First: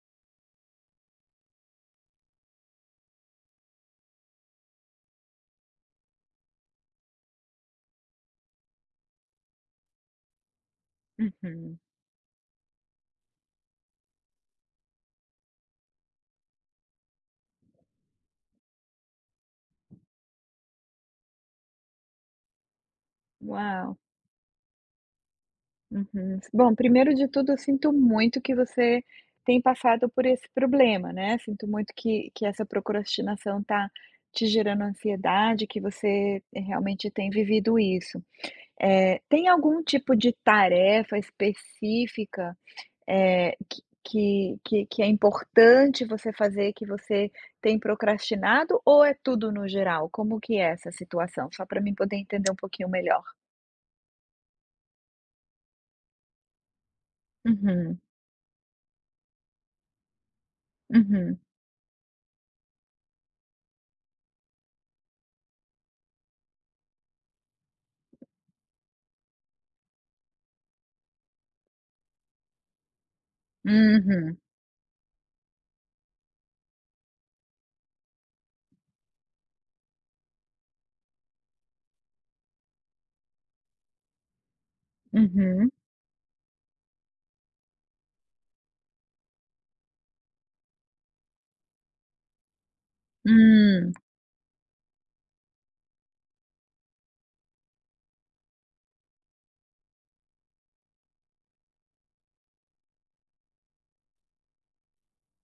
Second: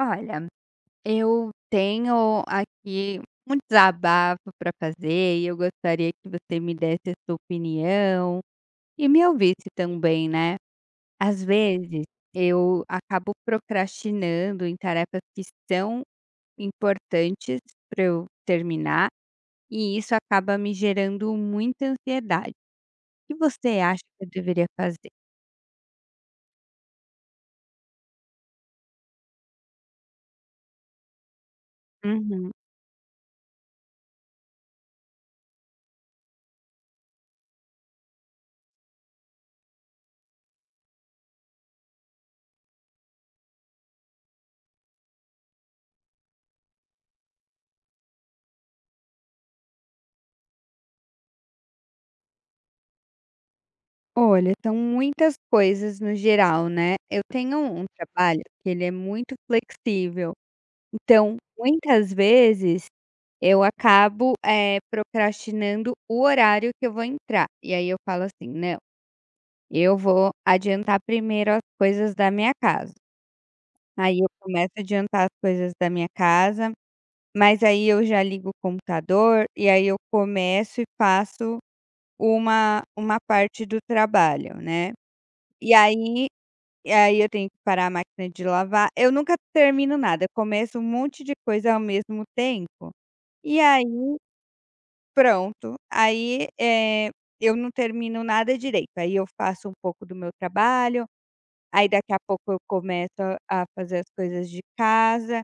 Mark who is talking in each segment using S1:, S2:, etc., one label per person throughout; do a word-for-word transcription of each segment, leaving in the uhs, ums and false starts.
S1: Olha, eu tenho aqui um desabafo para fazer e eu gostaria que você me desse a sua opinião e me ouvisse também, né? Às
S2: Uhum.
S1: vezes eu acabo procrastinando em tarefas que são importantes para eu terminar e isso acaba me gerando muita ansiedade. O que você
S2: Uau!
S1: acha que eu deveria fazer?
S2: Uhum. Bom, primeiro de tudo, eu sinto muito que você tem passado por esse problema, né. Sinto muito que que
S1: Uhum.
S2: essa procrastinação tá te gerando ansiedade, que você realmente tem vivido isso. É tem algum tipo de tarefa específica, é que que que que é importante você fazer, que você tem procrastinado ou é tudo no geral? Como que é essa situação? Só para mim poder entender um pouquinho melhor.
S1: Olha, são muitas coisas no geral, né. Eu tenho um
S2: Uhum,
S1: trabalho que ele é muito flexível, então
S2: uhum.
S1: muitas vezes eu acabo, eh, procrastinando o horário que eu vou entrar, e aí eu falo assim: "Não, eu vou adiantar primeiro as coisas da minha casa". Aí eu
S2: Uhum,
S1: começo a adiantar as coisas da minha casa, mas aí eu já ligo o computador, e aí eu começo e faço uma uma parte do trabalho, né.
S2: uhum,
S1: E aí E aí eu tenho que parar a máquina de lavar. Eu nunca termino nada, eu começo um monte de coisa ao mesmo tempo, e aí
S2: hum,
S1: pronto, aí, eh, eu não termino nada direito, aí eu faço um pouco do meu trabalho, aí daqui a pouco eu começo a a fazer as coisas de casa,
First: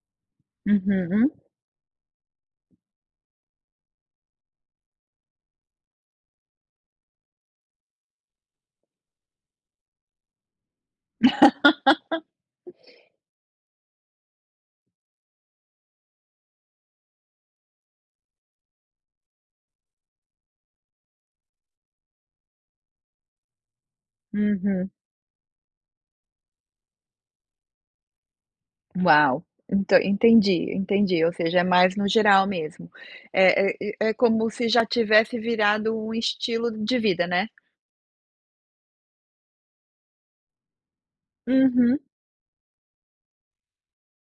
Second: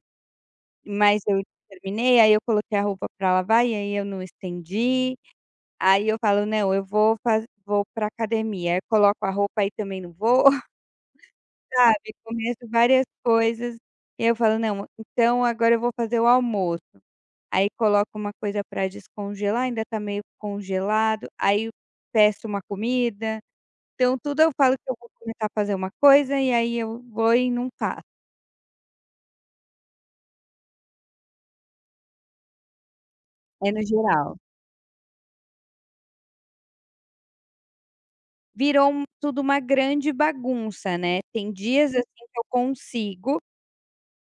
S1: mas
S2: uhum,
S1: eu terminei, aí eu coloquei a roupa para lavar e aí eu não estendi, aí eu falo: "Não, eu vou faz vou pra academia", aí eu coloco a roupa aí também não vou. Sabe, começo várias coisas, e eu falo: "Não, então agora eu vou fazer o almoço". Aí coloco uma coisa pra descongelar, ainda tá meio congelado, aí peço uma comida. Então tudo eu falo que
S2: uhum.
S1: eu vou começar a fazer uma coisa, e aí eu vou e não faço.
S2: Uau! Então, entendi, entendi, ou seja, é mais no geral mesmo. É
S1: É
S2: é
S1: no
S2: é é
S1: geral.
S2: como se já tivesse virado um estilo de vida, né?
S1: Virou um tudo uma grande bagunça, né. Tem dias,
S2: Uhum,
S1: assim, que eu consigo,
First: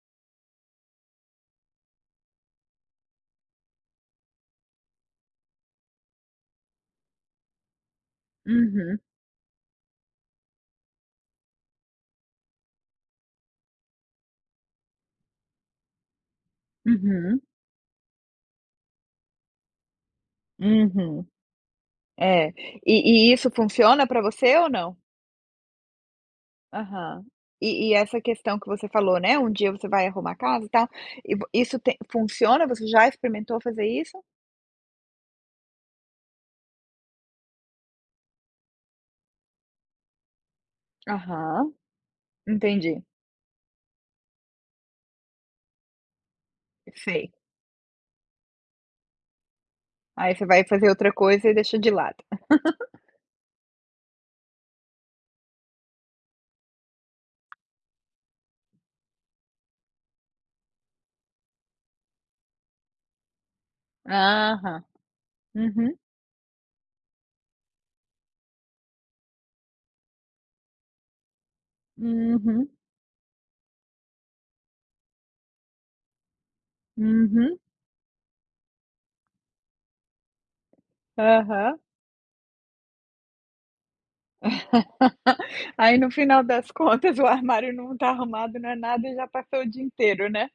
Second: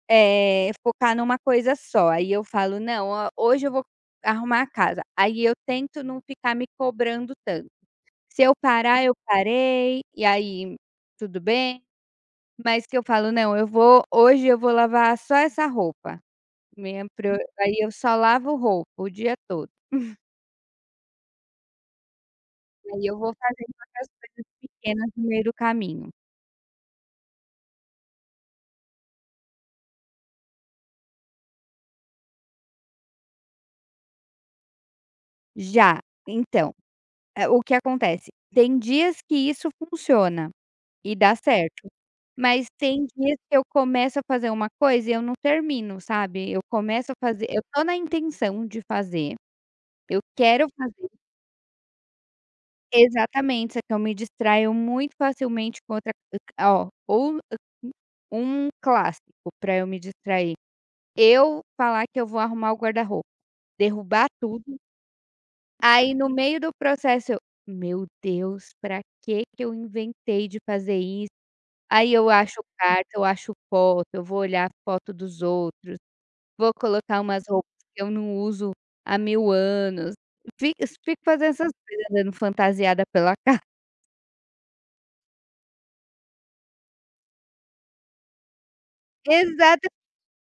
S1: eh, focar numa coisa só, aí eu falo: "Não, ho hoje eu vou arrumar a casa". Aí eu tento não ficar me cobrando tanto. Se eu
S2: uhum,
S1: parar, eu parei, e aí tudo bem, mas que eu falo: "Não, eu vou hoje eu vou lavar só essa roupa", minha prio
S2: uhum,
S1: aí eu só lavo roupa o dia todo,
S2: uhum. É.
S1: aí eu
S2: E e
S1: vou
S2: isso
S1: fazendo
S2: funciona
S1: outras
S2: para
S1: coisas
S2: você ou não?
S1: pequenas no meio do caminho.
S2: Aham. E e essa questão que você falou, né, um dia você vai arrumar a casa e tal, e vo isso tem funciona? Você já experimentou fazer isso?
S1: Já, então, eh, o que acontece, tem dias que isso funciona e dá
S2: Aham,
S1: certo, mas
S2: entendi,
S1: tem dias que eu começo a fazer uma coisa e eu não termino, sabe. Eu começo a
S2: sei.
S1: fazer eu tô na intenção de fazer, eu
S2: Aí você vai
S1: quero
S2: fazer
S1: fazer.
S2: outra coisa e deixa de lado.
S1: Exatamente, só que eu me distraio muito facilmente com outra. Ó, ou um clássico pra eu me distrair, eu falar que eu vou arrumar o guarda-roupa, derrubar tudo,
S2: Aham. Uhum,
S1: aí no meio do processo eu: "Meu Deus, pra que que eu inventei de fazer isso?". Aí eu acho
S2: uhum,
S1: carta, eu acho foto, eu vou olhar foto dos outros, vou colocar umas
S2: uhum,
S1: roupas que eu não uso há mil anos, fico fico fazendo essas
S2: aham.
S1: coisas, andando fantasiada pela casa.
S2: Aí no final das contas o armário não tá arrumado, não é nada e já passou o dia
S1: Exata
S2: inteiro, né.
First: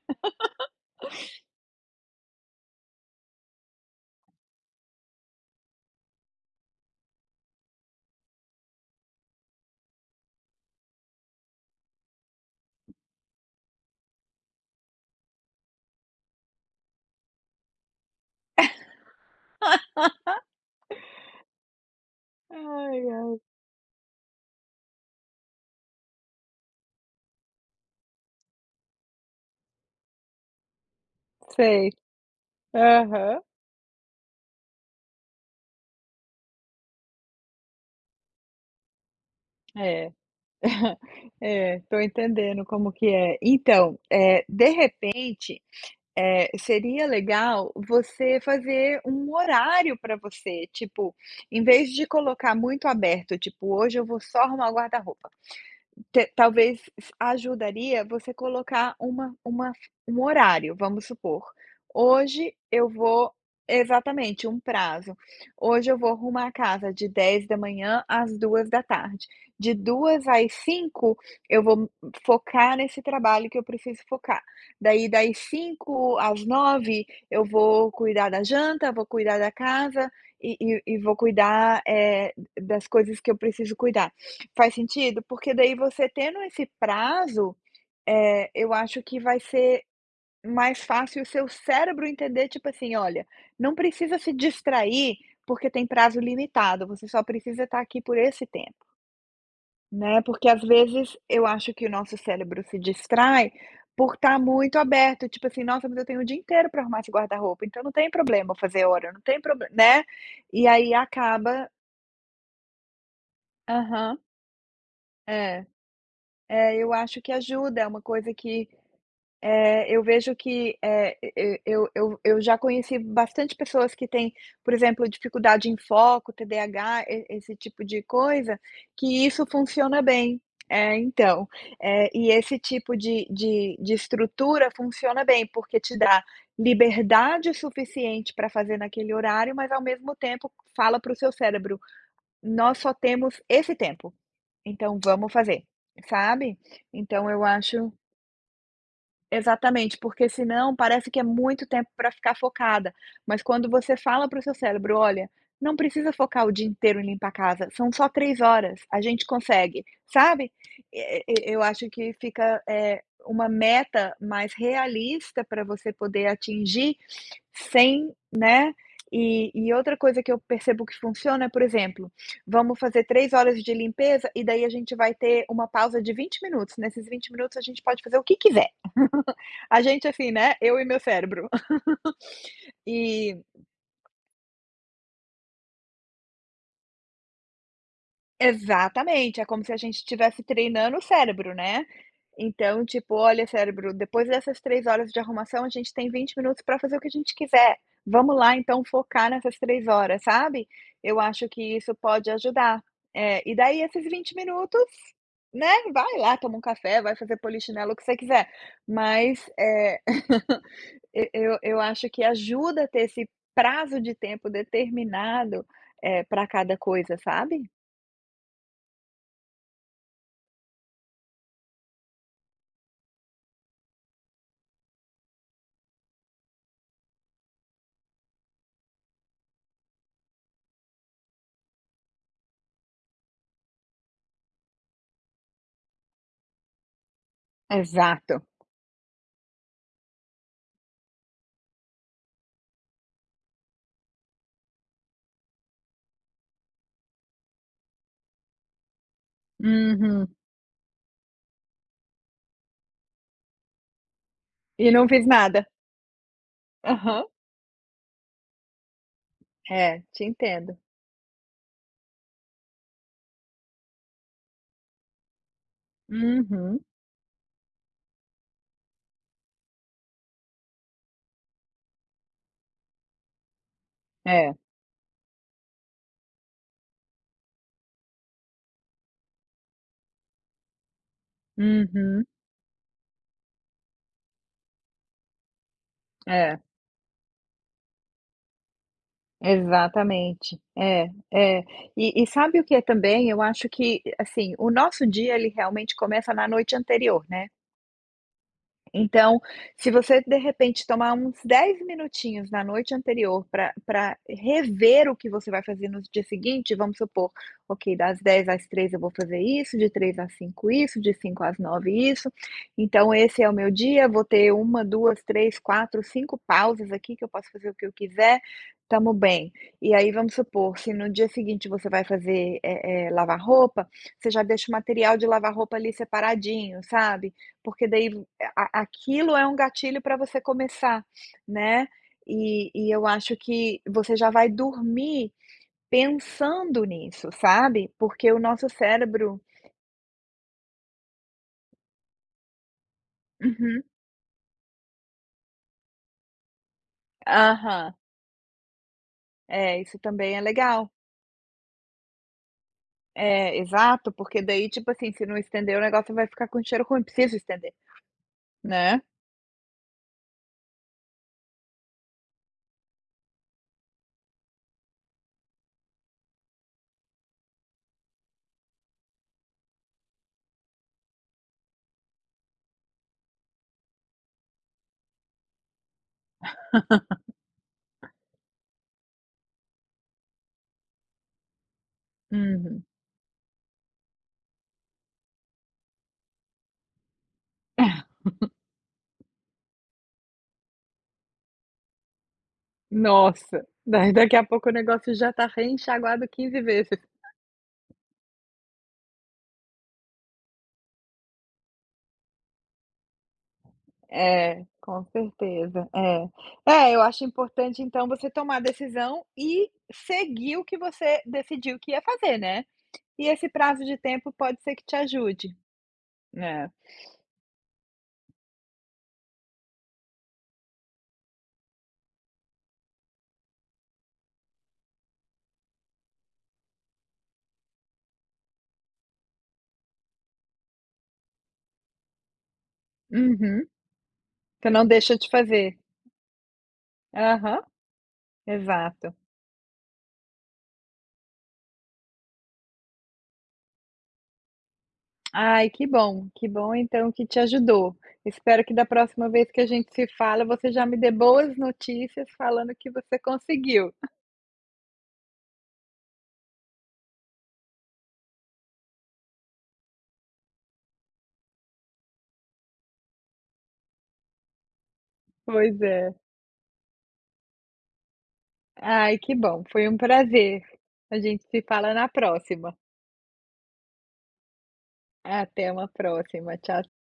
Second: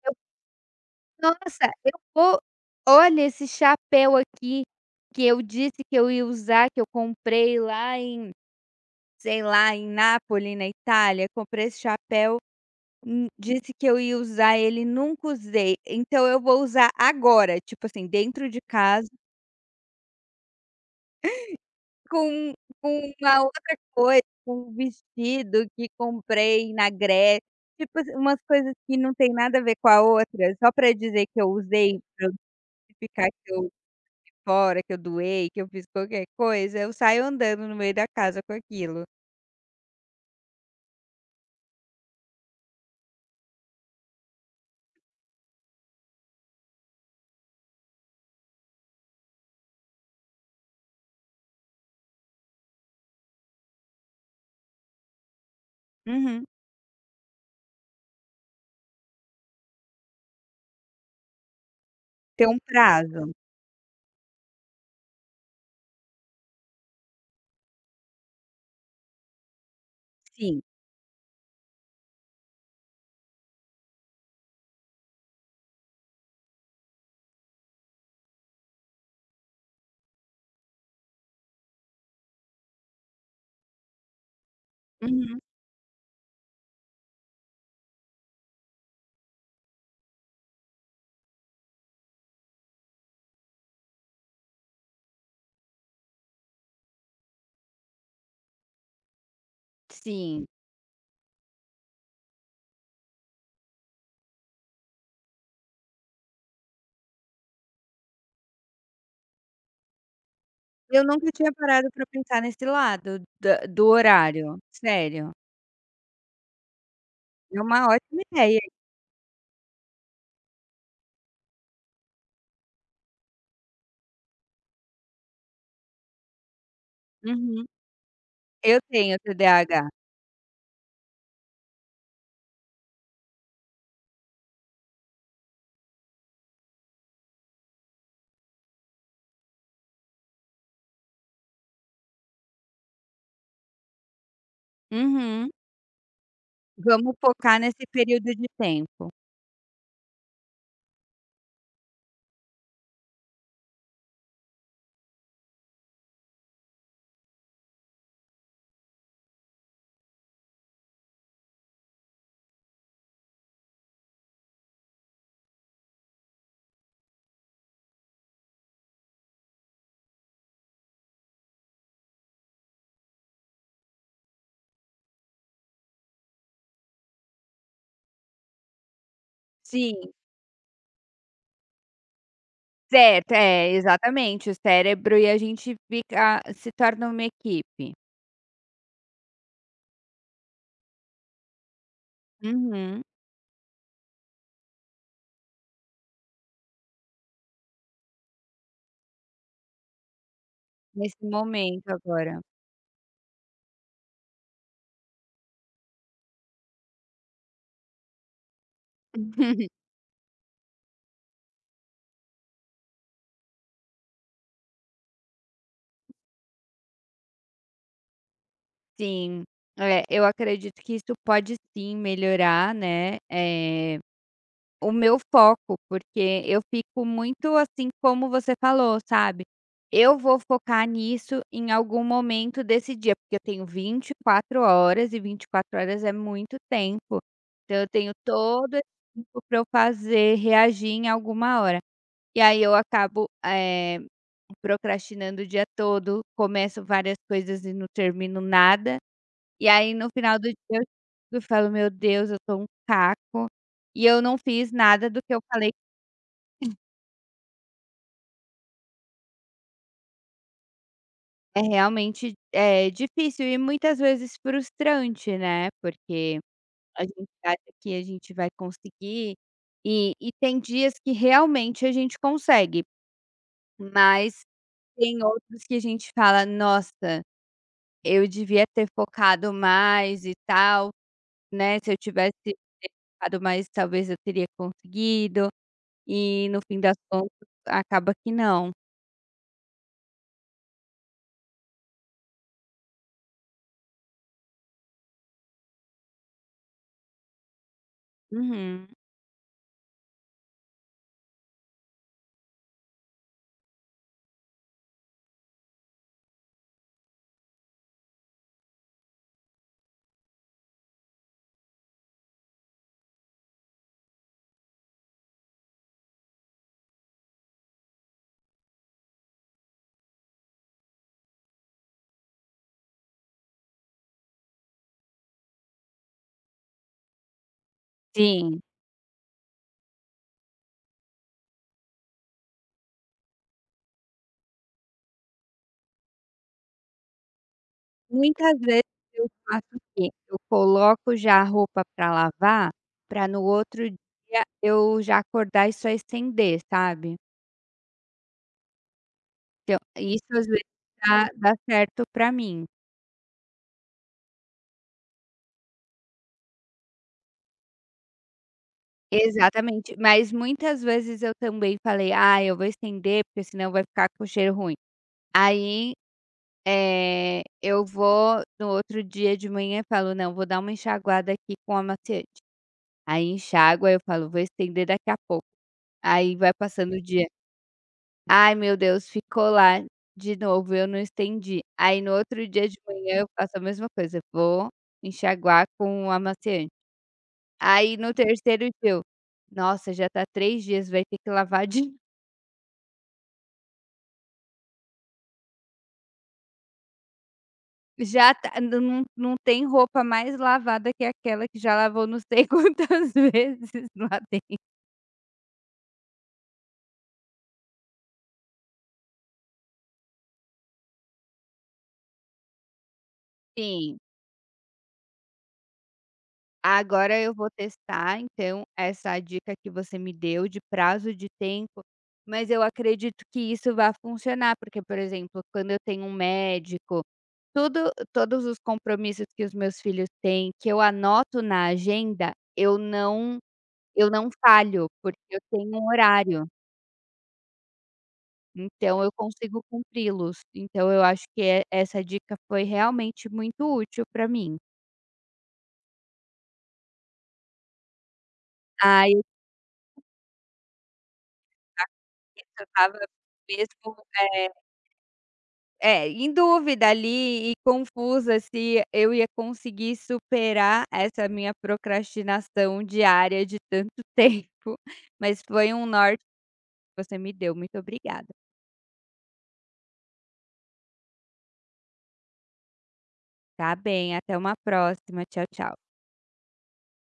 S1: Nossa, eu vou olha esse chapéu aqui, que eu disse que eu ia usar, que eu comprei lá em, sei lá, em Nápoli, na Itália, comprei esse chapéu, hum, disse que eu ia usar ele, nunca usei, então eu vou usar agora, tipo assim, dentro de casa, com
S2: Ai,
S1: com
S2: ai.
S1: uma outra coisa, com um vestido que comprei na Grécia, tipo assim, umas coisas que não tem nada a ver com a outra, só para dizer que eu
S2: Sei.
S1: usei, para justificar
S2: Aham.
S1: que eu fora, que eu doei, que eu fiz qualquer coisa, eu saio andando no meio da casa com aquilo.
S2: É. É, tô entendendo como que é. Então, eh, de repente Eh, seria legal você fazer um horário para você, tipo, em vez de colocar muito aberto, tipo: "Hoje eu vou só arrumar o guarda-roupa". Te
S1: Uhum.
S2: talvez ajudaria você colocar uma uma um horário, vamos supor,
S1: Tem
S2: hoje
S1: um
S2: eu
S1: prazo?
S2: vou exatamente, um prazo. Hoje eu vou arrumar a casa de dez da manhã às duas da tarde. De duas às
S1: Sim.
S2: cinco eu vou focar nesse trabalho que eu preciso focar. Daí das cinco às nove eu vou cuidar da janta, vou cuidar da casa e e e vou cuidar, eh, das coisas que eu preciso cuidar. Faz sentido?
S1: Uhum.
S2: Porque daí você tendo esse prazo, eh, eu acho que vai ser mais fácil o seu cérebro entender, tipo assim: "Olha, não precisa se distrair, porque tem prazo limitado, você só precisa estar aqui por esse tempo", né,
S1: Sim.
S2: porque às vezes eu acho que o nosso cérebro se distrai por estar muito aberto, tipo assim: "Nossa, mas eu tenho o dia inteiro para arrumar esse guarda-roupa, então não tem problema eu fazer hora, não tem problema né, e aí
S1: Eu nunca tinha
S2: acaba
S1: parado pra pensar nesse lado da do
S2: Aham.
S1: horário, sério.
S2: É, é, eu acho que
S1: É
S2: ajuda,
S1: uma
S2: é uma
S1: ótima
S2: coisa
S1: ideia.
S2: que Eh, eu vejo que, eh, e eu eu eu já conheci bastante pessoas que têm, por exemplo, dificuldade em foco, T D A agá, e esse
S1: Uhum.
S2: tipo de coisa,
S1: Eu tenho
S2: que isso
S1: T D A agá.
S2: funciona bem. É, então, eh, e esse tipo de de de estrutura funciona bem, porque te dá liberdade suficiente para fazer naquele horário, mas ao mesmo tempo fala para o seu cérebro: "Nós só temos esse tempo, então vamos
S1: Uhum.
S2: fazer", sabe?
S1: Vamos
S2: Então eu
S1: focar nesse
S2: acho
S1: período de tempo.
S2: exatamente, porque senão parece que é muito tempo para ficar focada, mas quando você fala para o seu cérebro: "Olha, não precisa focar o dia inteiro em limpar a casa, são só três horas, a gente consegue", sabe. E e e- eu acho que fica, eh, uma meta mais realista para você poder atingir sem né. E e outra coisa que eu percebo que funciona é, por exemplo, vamos fazer três horas de limpeza e daí a gente vai ter uma pausa de vinte minutos, nesses vinte minutos a gente pode fazer o que quiser. A
S1: Sim,
S2: gente assim, né, eu e meu cérebro.
S1: certo,
S2: E
S1: é, exatamente, o cérebro e a gente fica se torna uma equipe.
S2: exatamente, é como se a gente estivesse treinando o cérebro, né. Então,
S1: Uhum.
S2: tipo: "Olha cérebro, depois dessas três horas de arrumação, a gente tem vinte minutos para fazer o que a gente quiser. Vamos lá então focar nessas três horas", sabe. Eu
S1: Nesse
S2: acho que
S1: momento
S2: isso pode
S1: agora.
S2: ajudar. É, e daí esses vinte minutos, né, vai lá, toma um café, vai fazer polichinelo, o que você quiser, mas, eh Eu eu acho que ajuda a ter esse prazo de tempo determinado, para cada coisa, sabe?
S1: Sim, é, eu acredito que isso pode sim melhorar, né, eh, o meu foco, porque eu fico muito assim como você falou, sabe. Eu vou focar nisso em algum momento desse dia, porque eu tenho vinte e quatro horas e vinte e quatro horas é muito tempo. Então eu tenho
S2: Exato.
S1: todo esse tempo para eu fazer, reagir em alguma hora. E aí eu acabo, eh, procrastinando o dia todo, começo várias coisas e não termino nada. E aí no
S2: Uhum.
S1: final do dia eu eu falo: "Meu Deus, eu tô um caco, e eu não fiz
S2: E
S1: nada
S2: não
S1: do
S2: fiz
S1: que eu
S2: nada.
S1: falei".
S2: Aham. É, te entendo.
S1: É realmente, eh, difícil e muitas vezes frustrante, né, porque
S2: Uhum.
S1: a gente acha que a gente vai conseguir, e e tem dias que realmente a gente consegue, mas
S2: É.
S1: tem outros que a gente fala: "Nossa, eu devia ter focado mais e tal, né, se eu
S2: Uhum.
S1: tivesse focado mais talvez eu teria conseguido". E
S2: É.
S1: no fim das contas acaba que não.
S2: Exatamente. É, é. E e sabe o que é também? Eu acho que, assim, o nosso dia ele realmente começa na noite anterior, né?
S1: Uhum.
S2: Então, se você de repente tomar uns dez minutinhos na noite anterior para para rever o que você vai fazer no dia seguinte, vamos supor, ok, das dez às três eu vou fazer isso, de três às cinco isso, de cinco às nove isso, então esse é o meu dia, vou ter uma duas três quatro cinco pausas aqui que eu posso fazer o que eu quiser, tamo bem. E aí vamos supor, se no dia seguinte você vai fazer, eh eh, lavar roupa, você já deixa o material de lavar roupa ali separadinho, sabe, porque daí
S1: Sim,
S2: a aquilo é um gatilho para você começar, né. E e eu acho que você já vai dormir pensando nisso, sabe. Porque o
S1: muitas
S2: nosso
S1: vezes eu
S2: cérebro
S1: faço o quê? Eu coloco já a roupa para lavar, para no
S2: uhum,
S1: outro dia eu já acordar e só estender, sabe.
S2: aham.
S1: Então,
S2: É, isso
S1: isso
S2: também é
S1: às vezes
S2: legal.
S1: dá dá certo para mim.
S2: É, exato, porque daí, tipo assim, se não estender o negócio vai ficar com cheiro ruim, preciso estender, né.
S1: Exatamente, mas muitas vezes eu também falei: "Ah, eu vou estender porque senão vai ficar com cheiro ruim". Aí, eh, eu vou no outro dia de manhã e falo: "Não, vou dar uma enxaguada aqui com amaciante". Aí enxágua, aí eu falo: "Vou estender daqui a pouco". Aí vai passando o dia. "Ai, meu Deus, ficou lá de novo, eu não estendi". Aí no outro dia de
S2: Uhum.
S1: manhã eu faço a mesma coisa, vou enxaguar com o amaciante. Aí no terceiro dia eu: "Nossa, já tá três dias, vai ter que lavar de novo".
S2: Nossa, daí daqui a pouco o negócio já tá reenxaguado quinze vezes.
S1: Já tá, não, não não tem roupa mais lavada que aquela que já lavou não sei quantas vezes lá dentro.
S2: É, com certeza, é. É, eu acho importante então você tomar a decisão e seguir o que você decidiu que ia fazer, né. E esse prazo de
S1: Sim.
S2: tempo pode ser que te ajude. É.
S1: Agora eu vou testar então essa dica que você me deu de prazo de tempo, mas eu acredito que isso vai funcionar, porque, por exemplo, quando eu tenho um médico, tudo todos os compromissos que os meus filhos têm, que eu anoto na agenda, eu não
S2: Uhum.
S1: eu não
S2: Você
S1: falho,
S2: não deixa
S1: porque
S2: de
S1: eu tenho
S2: fazer.
S1: um horário,
S2: Aham,
S1: então eu
S2: exato.
S1: consigo cumpri-los. Então eu acho que e essa dica foi realmente muito útil para mim.
S2: Ai, que bom, que bom então que te ajudou. Espero que da
S1: Ah, eu
S2: próxima vez que a gente se fala, você já me dê boas notícias falando que
S1: estava
S2: você
S1: mesmo,
S2: conseguiu.
S1: eh É, em dúvida ali e confusa se eu ia conseguir superar essa minha procrastinação diária de tanto tempo, mas foi
S2: Pois
S1: um
S2: é.
S1: norte que você me deu, muito obrigada.
S2: Ai, que bom, foi um prazer. A gente se fala na próxima.
S1: Tá bem, até uma próxima, tchau,
S2: Até
S1: tchau.
S2: uma próxima. Tchau,